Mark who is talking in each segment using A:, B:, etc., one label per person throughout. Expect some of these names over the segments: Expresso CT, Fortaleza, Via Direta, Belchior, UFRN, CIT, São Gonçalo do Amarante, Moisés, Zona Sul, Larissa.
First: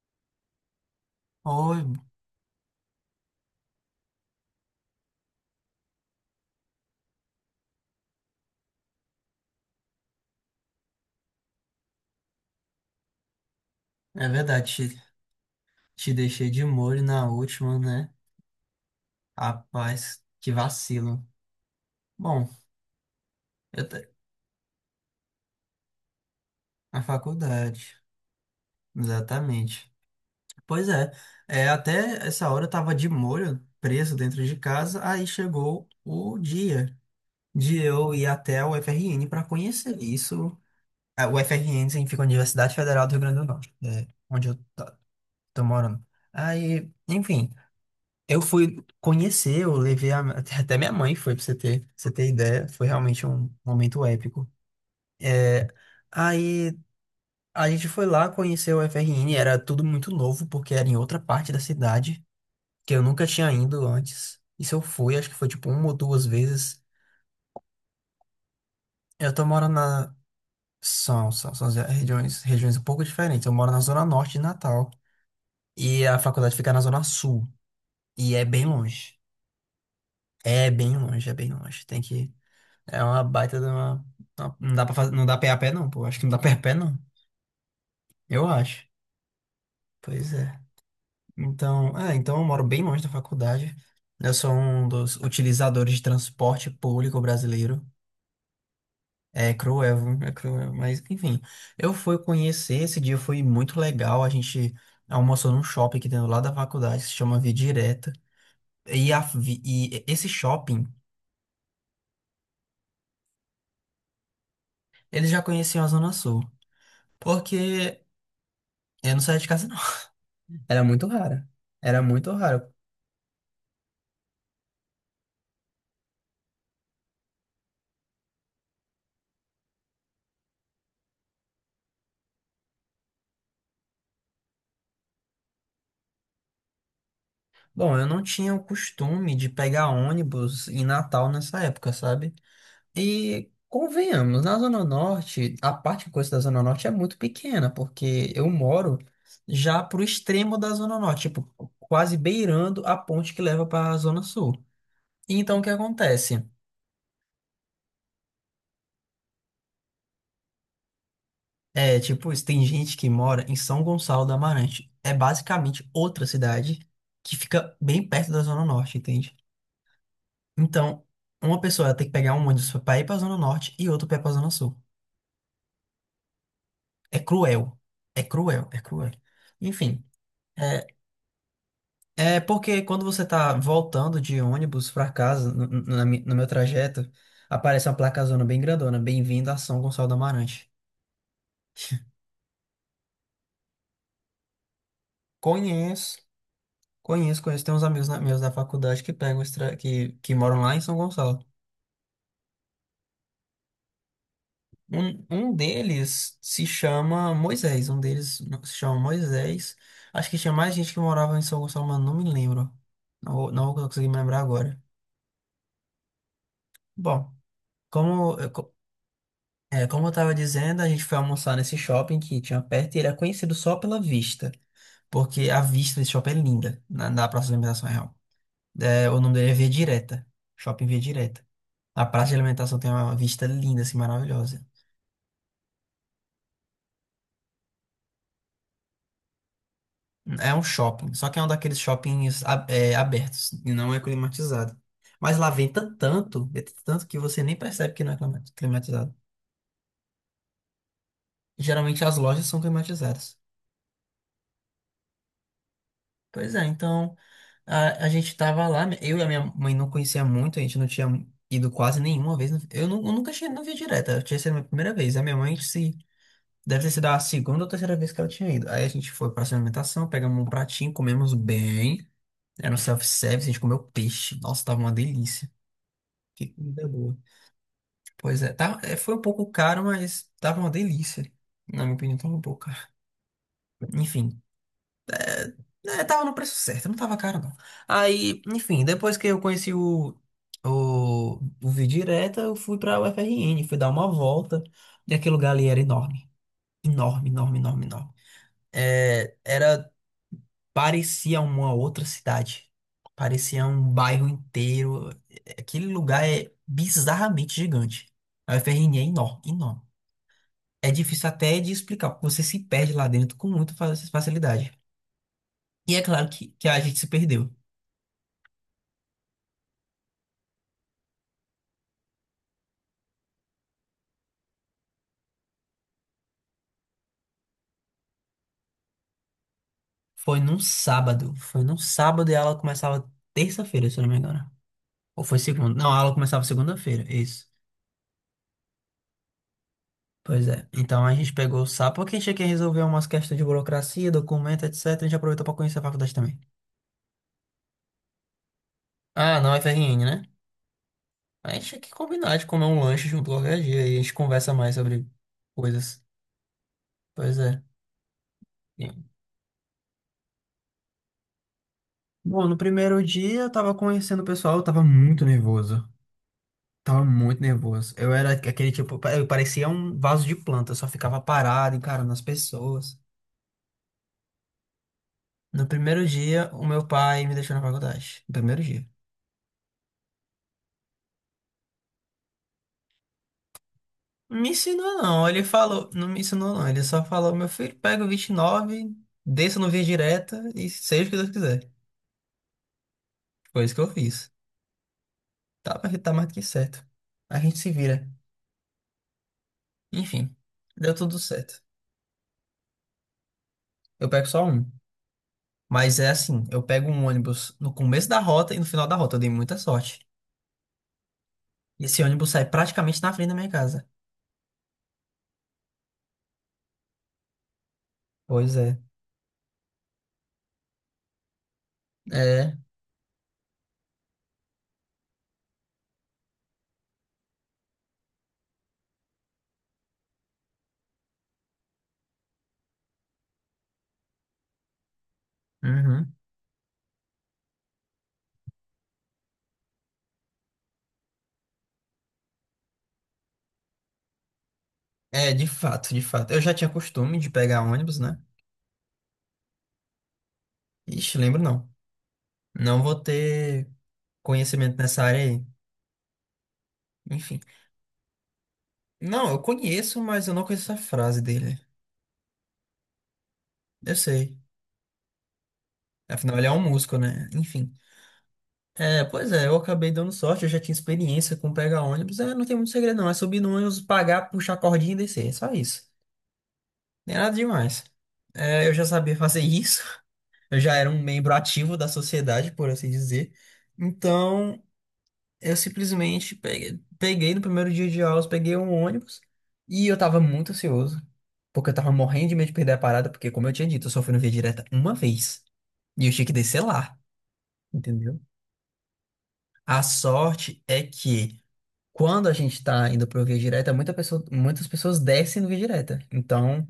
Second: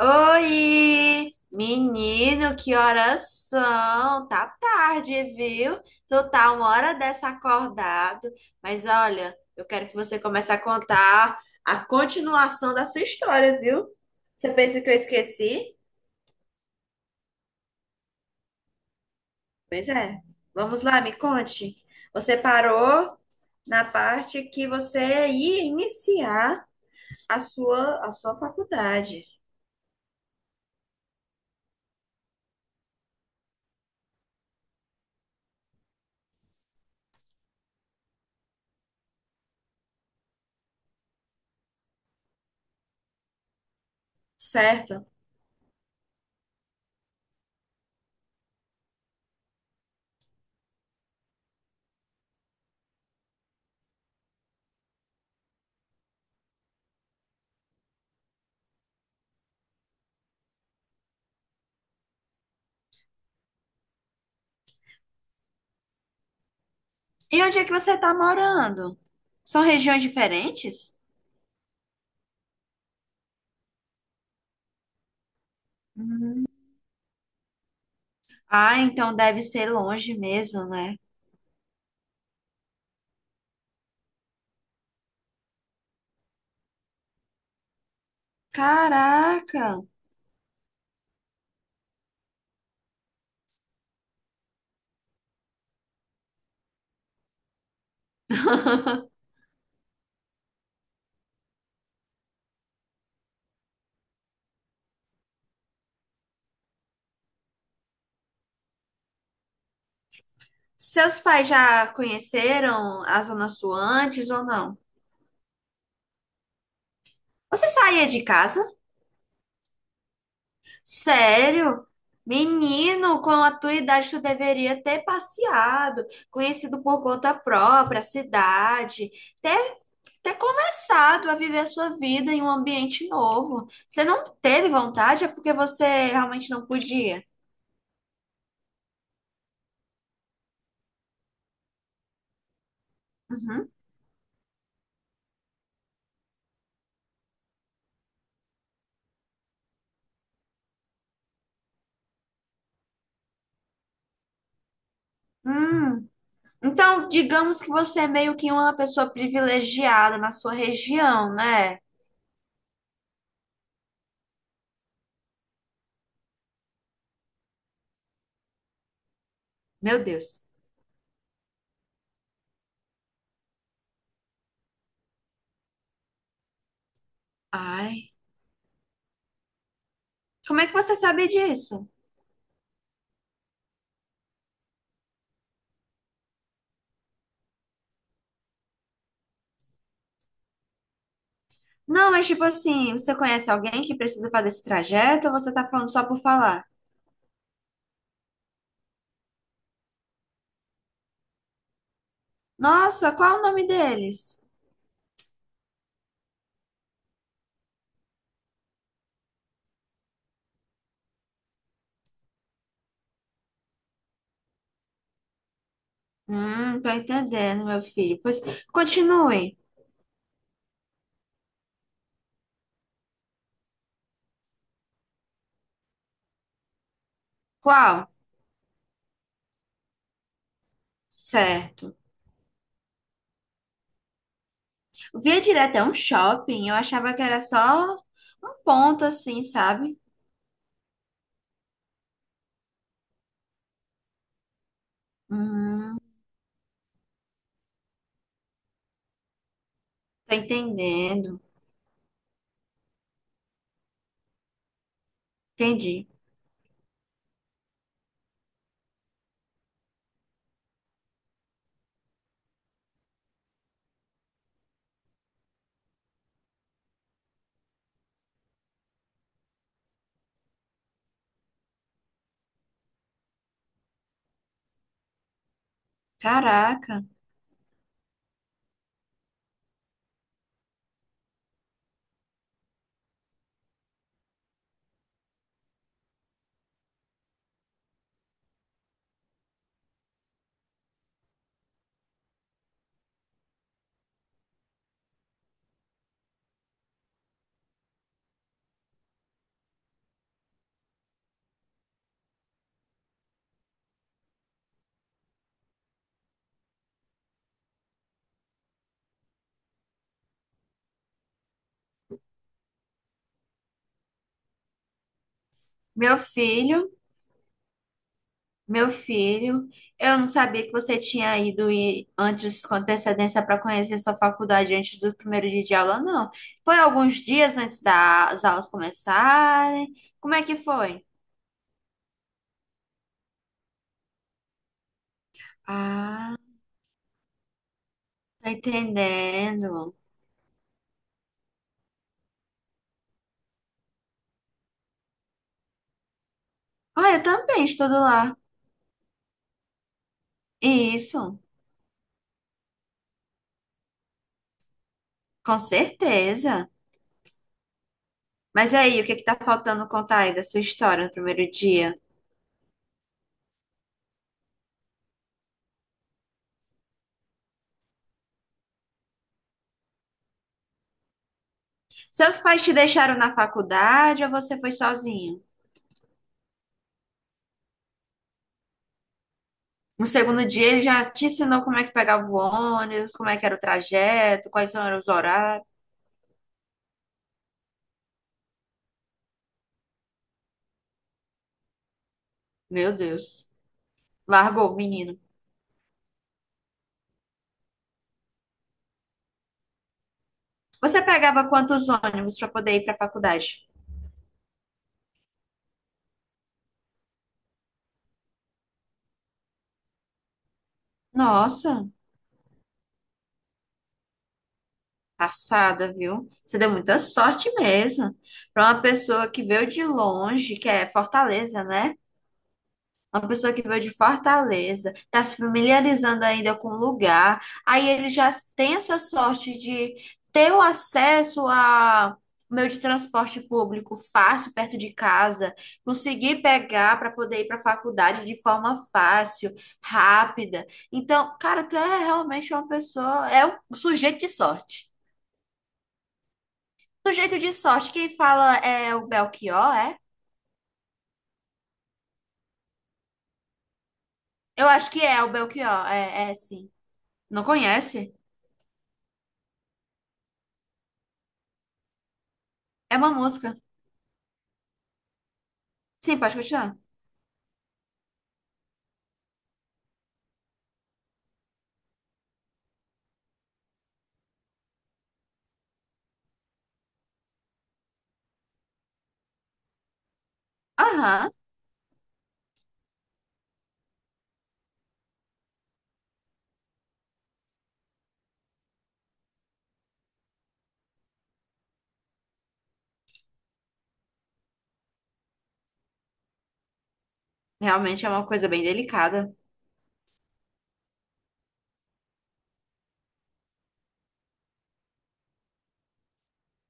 A: Oi!
B: Oi,
A: Menino, que horas são? Tá tarde, viu? Tu tá uma hora dessa acordado. Mas olha, eu quero que você comece a contar a continuação da sua história, viu?
B: é
A: Você
B: verdade,
A: pensa que eu
B: te,
A: esqueci?
B: te deixei de molho na última, né?
A: Pois é.
B: Rapaz, que
A: Vamos lá, me
B: vacilo.
A: conte. Você
B: Bom,
A: parou na
B: eu te-
A: parte que você ia iniciar
B: na
A: a
B: faculdade,
A: sua, a sua faculdade,
B: exatamente. Pois é, até essa hora eu tava de molho, preso dentro de casa, aí chegou o dia de eu ir até o UFRN para conhecer isso. Ah, o UFRN significa Universidade Federal do Rio Grande do Norte, onde eu tô,
A: certo?
B: tô morando. Aí, enfim. Eu fui conhecer, até minha mãe foi, pra você ter ideia. Foi realmente um momento épico. É, aí a gente foi lá conhecer o FRN, era tudo muito novo, porque era em outra parte da cidade, que eu nunca tinha ido antes. E se eu fui, acho que foi tipo uma ou duas vezes.
A: E onde é que você tá morando?
B: Eu tô
A: São
B: morando
A: regiões
B: na.
A: diferentes?
B: São as regiões um pouco diferentes. Eu moro na Zona Norte de Natal, e a faculdade fica na Zona Sul, e é bem
A: Ah,
B: longe.
A: então deve ser longe mesmo,
B: É bem
A: né?
B: longe, é bem longe. Tem que. É uma baita de uma. Não dá pra fazer, não dá pé a pé, não, pô. Acho que não dá pé a pé, não. Eu acho.
A: Caraca!
B: Pois é. Então, então eu moro bem longe da faculdade. Eu sou um dos utilizadores de transporte público brasileiro. É cruel, viu? É cruel, mas enfim. Eu fui conhecer, esse dia foi muito legal. A gente almoçou num shopping que tem do lado da faculdade, que se chama Via Direta. E esse shopping,
A: Seus pais já conheceram a Zona Sul antes ou não?
B: eles já conheciam a Zona Sul.
A: Você
B: Porque
A: saía de casa?
B: eu não saía de casa, não. Era muito raro.
A: Sério?
B: Era muito raro.
A: Menino, com a tua idade tu deveria ter passeado, conhecido por conta própria a cidade, ter, ter começado a viver a sua vida em um ambiente novo. Você não teve vontade, é porque você realmente não podia.
B: Bom, eu não tinha o costume de pegar ônibus em Natal nessa época, sabe? E
A: Uhum.
B: convenhamos, na Zona Norte, a parte que eu conheço da Zona Norte é muito pequena, porque eu moro já pro extremo da Zona Norte, tipo, quase beirando a ponte que leva para a Zona Sul. E então, o que
A: Hum.
B: acontece?
A: Então, digamos que você é meio que uma pessoa privilegiada na sua região, né?
B: É, tipo, isso, tem gente que mora em São Gonçalo do Amarante. É basicamente outra cidade que fica bem perto da Zona Norte, entende?
A: Meu Deus.
B: Então, uma pessoa ela tem que pegar um ônibus pra ir pra Zona Norte e outro pra ir pra Zona Sul. É cruel.
A: Ai,
B: É cruel, é cruel. Enfim,
A: como é que
B: é,
A: você sabe disso?
B: é porque quando você tá voltando de ônibus pra casa, no meu trajeto, aparece uma placazona bem grandona. Bem-vindo a São Gonçalo do Amarante.
A: Não, mas tipo assim, você conhece alguém que precisa fazer esse trajeto ou você tá falando só
B: Conheço,
A: por falar?
B: conheço, conheço. Tem uns amigos meus da faculdade que pegam que moram lá em São Gonçalo.
A: Nossa, qual é o nome deles?
B: Um deles se chama Moisés, um deles se chama Moisés. Acho que tinha mais gente que morava em São Gonçalo, mas não me lembro. Não, não vou conseguir me lembrar agora.
A: Tô
B: Bom,
A: entendendo, meu filho.
B: como,
A: Pois
B: eu co-
A: continue.
B: como eu estava dizendo, a gente foi almoçar nesse shopping que tinha perto e ele é conhecido só pela vista, porque a vista desse shopping é linda na praça de alimentação
A: Qual?
B: real. É, o nome dele é Via Direta, Shopping Via Direta.
A: Certo.
B: A praça de alimentação tem uma vista linda, assim, maravilhosa.
A: Via direto é um shopping, eu achava que era só um ponto assim, sabe?
B: É um shopping, só que é um daqueles shoppings abertos e não é climatizado. Mas lá
A: Hum,
B: venta tanto que você nem percebe que não é climatizado.
A: tô entendendo.
B: Geralmente as lojas são climatizadas.
A: Entendi.
B: Pois é, então a gente tava lá, eu e a minha mãe não conhecia muito, a gente não tinha ido quase nenhuma vez. Eu nunca tinha, não via direta, eu tinha sido a minha primeira vez. A minha mãe se, deve ter sido a segunda ou terceira vez que ela tinha ido. Aí a gente foi pra alimentação, pegamos um pratinho, comemos bem. Era um self-service, a gente comeu peixe. Nossa, tava uma delícia. Que comida
A: Caraca,
B: boa. Pois é, tá, é, foi um pouco caro, mas tava uma delícia. Na minha opinião, tava um pouco caro. Enfim, tava no preço certo, não tava caro não. Aí, enfim, depois que eu conheci o, o Via Direta, eu fui pra UFRN, fui dar uma volta. E aquele lugar ali era enorme. Enorme, enorme, enorme, enorme. É, parecia uma outra cidade. Parecia um bairro inteiro. Aquele lugar é bizarramente gigante. A UFRN é enorme, enorme. É difícil até de explicar, porque você se perde lá dentro com muita facilidade. E é
A: meu
B: claro que a
A: filho,
B: gente se perdeu.
A: meu filho, eu não sabia que você tinha antes com antecedência para conhecer sua faculdade antes do primeiro dia de aula, não. Foi alguns dias antes das aulas começarem? Como
B: Foi
A: é que
B: num
A: foi?
B: sábado. Foi num sábado e a aula começava terça-feira, se eu não me engano. Ou foi segunda? Não, a aula
A: Ah,
B: começava segunda-feira, isso.
A: tô entendendo.
B: Pois é. Então a gente pegou o sábado, porque a gente quer resolver umas questões de burocracia, documento, etc. A gente aproveitou pra conhecer a faculdade também.
A: Ah, eu também estudo lá.
B: Ah, não, FRN, né?
A: Isso,
B: A gente tinha que combinar de comer um lanche junto qualquer dia e a gente conversa mais sobre
A: com
B: coisas.
A: certeza.
B: Pois é.
A: Mas aí, o que que tá faltando contar aí da sua história no primeiro dia?
B: Bom, no primeiro dia eu tava conhecendo o pessoal, eu tava muito nervoso. Tava muito nervoso. Eu era aquele tipo, eu parecia um vaso de planta, eu só ficava parado, encarando as
A: Seus pais te
B: pessoas.
A: deixaram na faculdade ou você foi sozinho?
B: No primeiro dia, o meu pai me deixou na faculdade. No primeiro dia.
A: No segundo dia, ele já te ensinou como é que pegava o ônibus, como é que era o
B: Me
A: trajeto, quais
B: ensinou
A: eram os
B: não, ele
A: horários.
B: falou, não me ensinou não, ele só falou, meu filho, pega o 29, desça no Via Direta e seja o que Deus quiser.
A: Meu Deus,
B: Foi isso que eu fiz.
A: largou o menino.
B: Tá, mas tá mais do que certo. A gente se vira. Enfim, deu
A: Você
B: tudo
A: pegava
B: certo.
A: quantos ônibus para poder ir para a faculdade?
B: Eu pego só um. Mas é assim, eu pego um ônibus no começo da rota e no final da rota. Eu dei muita sorte. E
A: Nossa,
B: esse ônibus sai praticamente na frente da minha casa.
A: passada, viu? Você deu muita sorte mesmo.
B: Pois
A: Para
B: é.
A: uma pessoa que veio de longe, que é Fortaleza, né?
B: É.
A: Uma pessoa que veio de Fortaleza, está se familiarizando ainda com o lugar, aí ele já tem essa sorte de ter o acesso a meio de transporte público fácil, perto de casa,
B: Uhum.
A: conseguir pegar para poder ir para a faculdade de forma fácil, rápida. Então, cara, tu é realmente uma pessoa, é um sujeito de sorte.
B: É, de fato, de fato. Eu já tinha costume de
A: Sujeito de
B: pegar
A: sorte,
B: ônibus,
A: quem
B: né?
A: fala é o Belchior, é?
B: Ixi, lembro não. Não vou ter
A: Eu
B: conhecimento
A: acho que
B: nessa área
A: é o
B: aí.
A: Belchior, é, é sim.
B: Enfim.
A: Não conhece?
B: Não, eu conheço, mas eu não conheço essa frase dele.
A: É uma música.
B: Eu sei.
A: Sim, pode
B: Afinal, ele é um
A: continuar.
B: músico, né? Enfim. É, pois é, eu acabei dando sorte, eu já tinha experiência com pegar ônibus. É, não tem muito segredo, não. É subir no ônibus, pagar, puxar a cordinha e descer. É só isso. Nem nada demais. É, eu já sabia fazer isso, eu já era um
A: Aham.
B: membro ativo da sociedade, por assim dizer. Então, eu simplesmente peguei no primeiro dia de aulas, peguei um ônibus e eu tava muito ansioso, porque eu tava morrendo de medo de perder a parada, porque, como eu tinha dito, eu só fui no Via Direta uma vez e eu tinha que descer lá,
A: Realmente é
B: entendeu?
A: uma coisa bem delicada.
B: A sorte é que quando a gente tá indo pro Via Direta, muitas pessoas descem no Via Direta. Então.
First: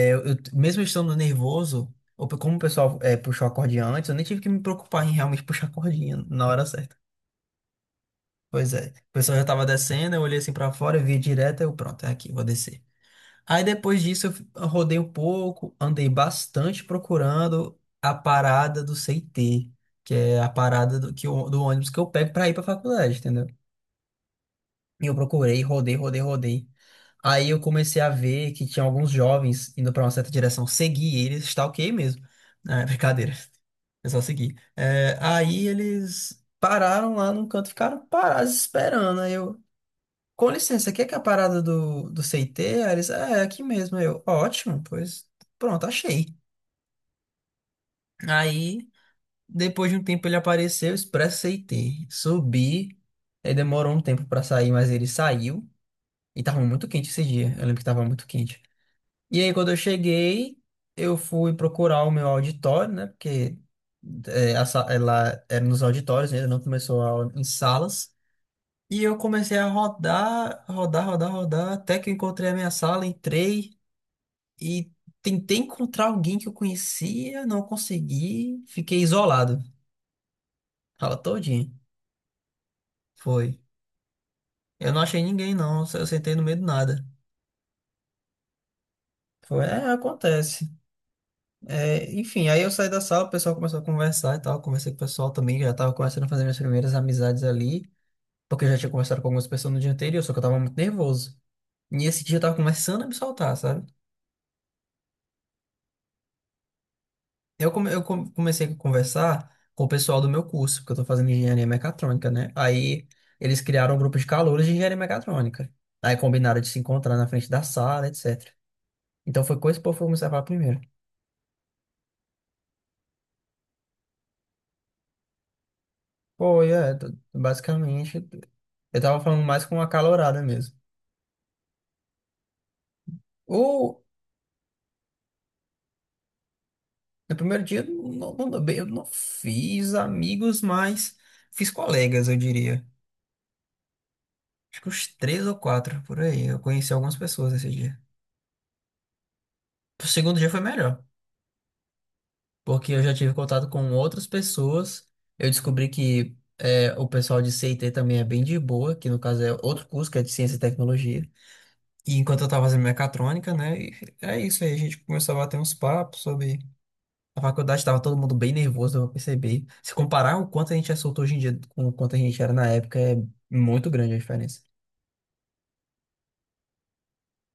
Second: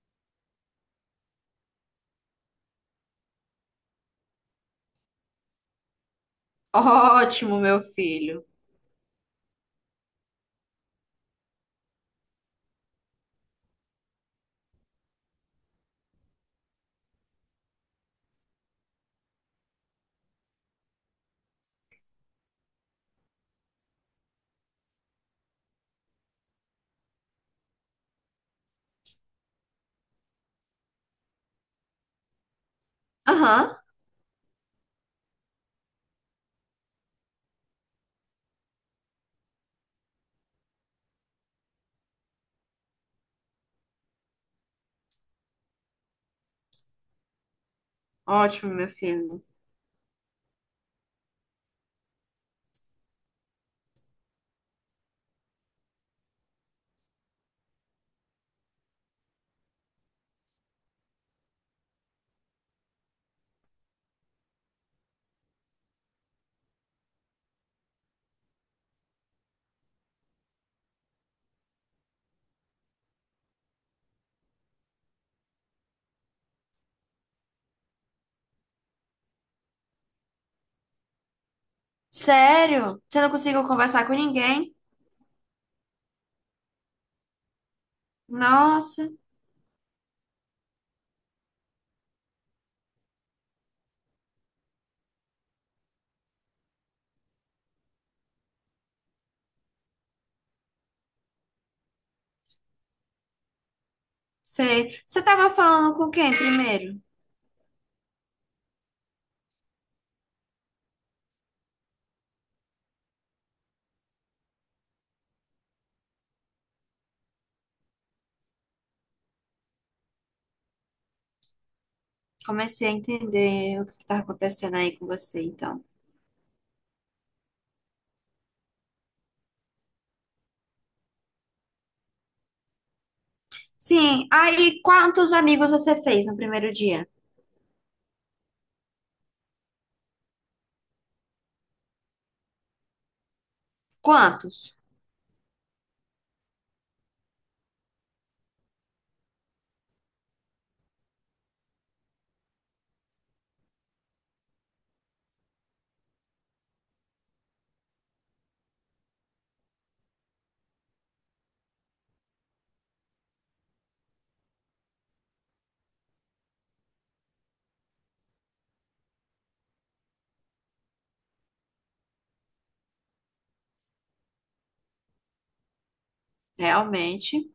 B: Mesmo estando nervoso, como o pessoal é, puxou a cordinha antes, eu nem tive que me preocupar em realmente puxar a cordinha na hora certa.
A: Ótimo, meu filho.
B: Pois é. O pessoal já tava descendo, eu olhei assim pra fora, vi direto, eu pronto, é aqui, vou descer. Aí depois disso eu rodei um pouco, andei bastante procurando a parada do CT, que é a parada do ônibus que eu pego pra ir pra faculdade, entendeu? E eu procurei, rodei, rodei, rodei. Aí eu comecei a ver que tinha alguns jovens indo pra uma certa direção. Segui eles, stalkeei mesmo. Ah, brincadeira.
A: Aham.
B: É só seguir. É, aí eles pararam lá num canto, ficaram parados esperando. Aí eu, com licença, aqui é que é a parada do CT? Aí eles, é aqui mesmo. Aí eu, ótimo, pois pronto, achei.
A: Ótimo,
B: Aí,
A: meu filho.
B: depois de um tempo, ele apareceu, Expresso CT. Subi, aí demorou um tempo pra sair, mas ele saiu. E tava muito quente esse dia. Eu lembro que tava muito quente. E aí, quando eu cheguei, eu fui procurar o meu auditório, né? Porque ela era nos auditórios, ainda não começou a aula em salas. E eu comecei a rodar, rodar, rodar, rodar, até que eu encontrei a minha sala, entrei e tentei encontrar alguém que eu conhecia, não consegui, fiquei isolado. Fala todinha.
A: Sério? Você não
B: Foi.
A: conseguiu conversar com ninguém?
B: Eu não achei ninguém, não. Eu sentei no meio do nada.
A: Nossa,
B: Foi, acontece. É, enfim, aí eu saí da sala, o pessoal começou a conversar e tal. Conversei com o pessoal também, já tava começando a fazer minhas primeiras amizades ali, porque eu já tinha conversado com algumas pessoas no dia anterior, só que eu tava muito nervoso. E esse dia eu tava começando a me soltar, sabe?
A: sei. Você tava falando com quem primeiro?
B: Comecei a conversar com o pessoal do meu curso, porque eu tô fazendo engenharia mecatrônica, né? Aí eles criaram um grupo de calouros de engenharia mecatrônica. Aí combinaram de se encontrar na frente da sala, etc. Então foi com esse povo que eu comecei a falar primeiro.
A: Comecei a entender o que que tá acontecendo aí com você, então.
B: Pô, basicamente, eu tava falando mais com uma calorada mesmo. Ou
A: Sim. Aí, quantos amigos você fez no primeiro dia?
B: no primeiro dia eu não, não- bem, eu não fiz amigos, mas fiz colegas, eu diria.
A: Quantos?
B: Acho que uns três ou quatro por aí. Eu conheci algumas pessoas nesse dia. O segundo dia foi melhor, porque eu já tive contato com outras pessoas. Eu descobri que o pessoal de CIT também é bem de boa, que no caso é outro curso que é de Ciência e Tecnologia. E enquanto eu tava fazendo mecatrônica, né? E é isso aí, a gente começou a bater uns papos sobre a faculdade, estava todo mundo bem nervoso, eu percebi. Se comparar o quanto a gente é solto hoje em dia com o quanto a gente era na época, é muito grande a diferença.
A: Realmente.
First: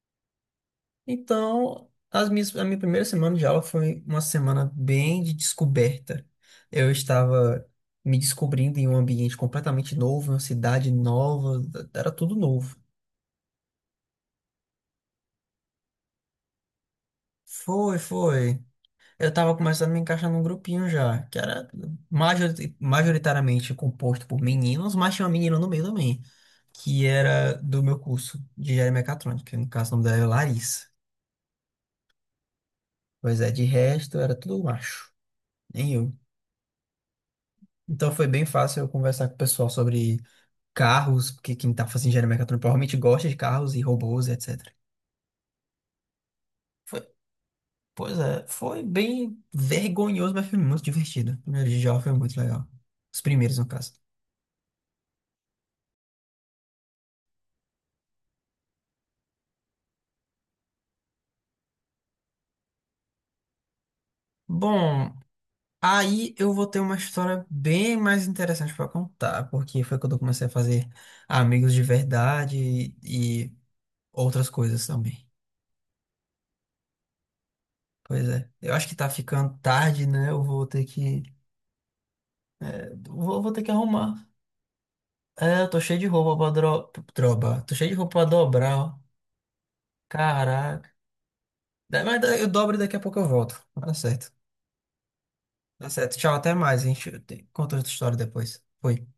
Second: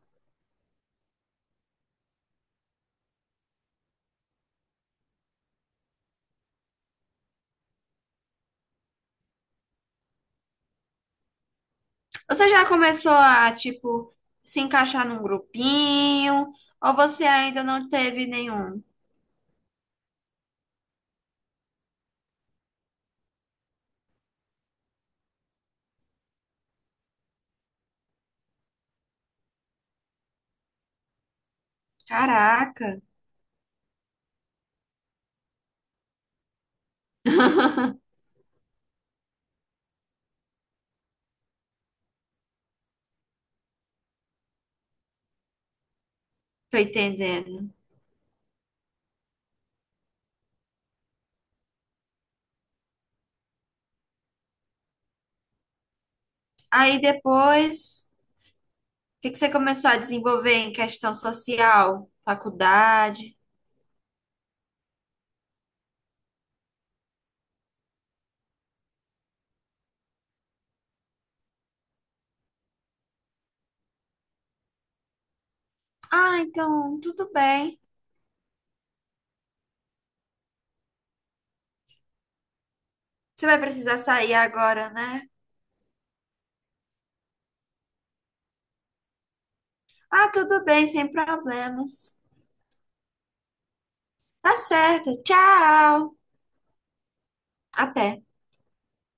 B: Então, a minha primeira semana de aula foi uma semana bem de descoberta. Eu estava me descobrindo em um ambiente completamente novo, em uma cidade nova, era tudo
A: Você já
B: novo.
A: começou a, tipo, se encaixar num grupinho? Ou você ainda não
B: Foi,
A: teve
B: foi.
A: nenhum?
B: Eu tava começando a me encaixar num grupinho já, que era majoritariamente composto por meninos, mas tinha uma menina no meio também, que era do meu curso de engenharia mecatrônica, que no caso o nome dela era Larissa.
A: Caraca,
B: Pois é, de resto era tudo macho, nem eu. Então foi bem fácil eu conversar com o pessoal sobre carros, porque quem tá fazendo engenharia mecatrônica provavelmente gosta de carros e robôs, etc.
A: tô
B: Foi,
A: entendendo.
B: pois é, foi bem vergonhoso, mas foi muito divertido. O primeiro dia de aula foi muito legal. Os primeiros, no caso.
A: Aí depois, o que que você começou a desenvolver em questão social, faculdade?
B: Bom, aí eu vou ter uma história bem mais interessante para contar, porque foi quando eu comecei a fazer amigos de verdade e outras coisas também.
A: Ah, então, tudo bem.
B: Pois é, eu acho que tá ficando tarde, né? Eu vou ter que vou,
A: Você
B: vou
A: vai
B: ter que
A: precisar
B: arrumar.
A: sair agora, né?
B: É, eu tô cheio de roupa pra droba. Tô cheio de roupa pra dobrar, ó.
A: Ah, tudo bem,
B: Caraca.
A: sem
B: Da-
A: problemas.
B: Mas da- eu dobro e daqui a pouco eu volto. Tá certo.
A: Tá certo,
B: Tá certo.
A: tchau.
B: Tchau, até mais. A gente conta outra
A: Até.
B: história depois. Foi.